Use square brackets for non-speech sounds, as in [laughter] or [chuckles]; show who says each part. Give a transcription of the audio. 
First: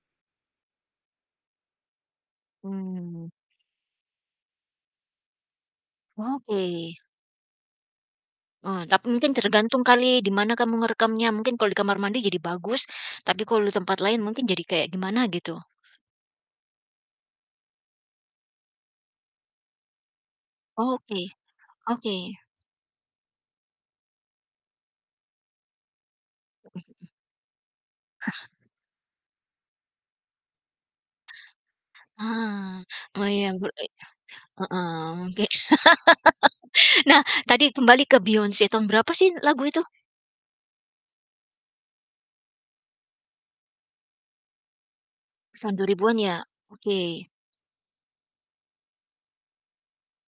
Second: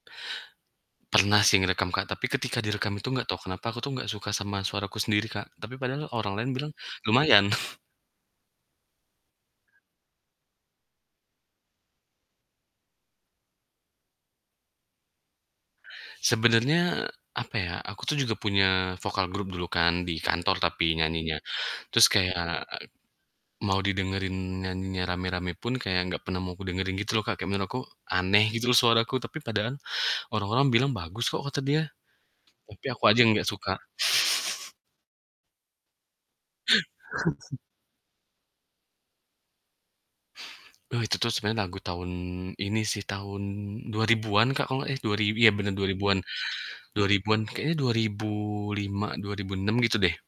Speaker 1: Pernah sih ngerekam, Kak, tapi ketika direkam itu enggak
Speaker 2: Mmm.
Speaker 1: tau kenapa aku tuh enggak suka sama suaraku sendiri, Kak, tapi padahal orang lain bilang,
Speaker 2: Oke.
Speaker 1: "Lumayan." [chuckles]
Speaker 2: Oh, tapi mungkin tergantung kali di mana kamu ngerekamnya. Mungkin kalau di kamar mandi jadi bagus, tapi kalau di tempat lain mungkin jadi kayak gimana gitu.
Speaker 1: Sebenernya, apa ya, aku tuh juga punya vokal grup dulu kan di kantor, tapi
Speaker 2: Oke.
Speaker 1: nyanyinya. Terus kaya,
Speaker 2: Oke.
Speaker 1: e mau didengerin nyanyinya rame-rame pun kaya enggak pernah mau aku ngedengerin
Speaker 2: Mhm.
Speaker 1: gitu loh, Kak. Kayak menurut aku aneh
Speaker 2: [chuckles]
Speaker 1: gitu loh suaraku, tapi padahal orang-orang bilang, "Bagus kok." Kata dia,
Speaker 2: Ah.
Speaker 1: tapi aku aja
Speaker 2: Mau
Speaker 1: yang enggak
Speaker 2: yang gu
Speaker 1: suka.
Speaker 2: i
Speaker 1: [chuckles]
Speaker 2: heeh, mungki [laughs] Nah
Speaker 1: [chuckles]
Speaker 2: tadi kembali ke Beyonce, tahun berapa sih lagu itu?
Speaker 1: Eh, itu tuh sebenarnya lagu tahun ini sih tahun 2000-an, Kak, kalau enggak eh, dua rib iya bener
Speaker 2: Tahun dua
Speaker 1: dua
Speaker 2: ribuan
Speaker 1: ribuan
Speaker 2: ya,
Speaker 1: dua
Speaker 2: oke.
Speaker 1: ribuan, kayaknya 2005, 2006 gitu deh.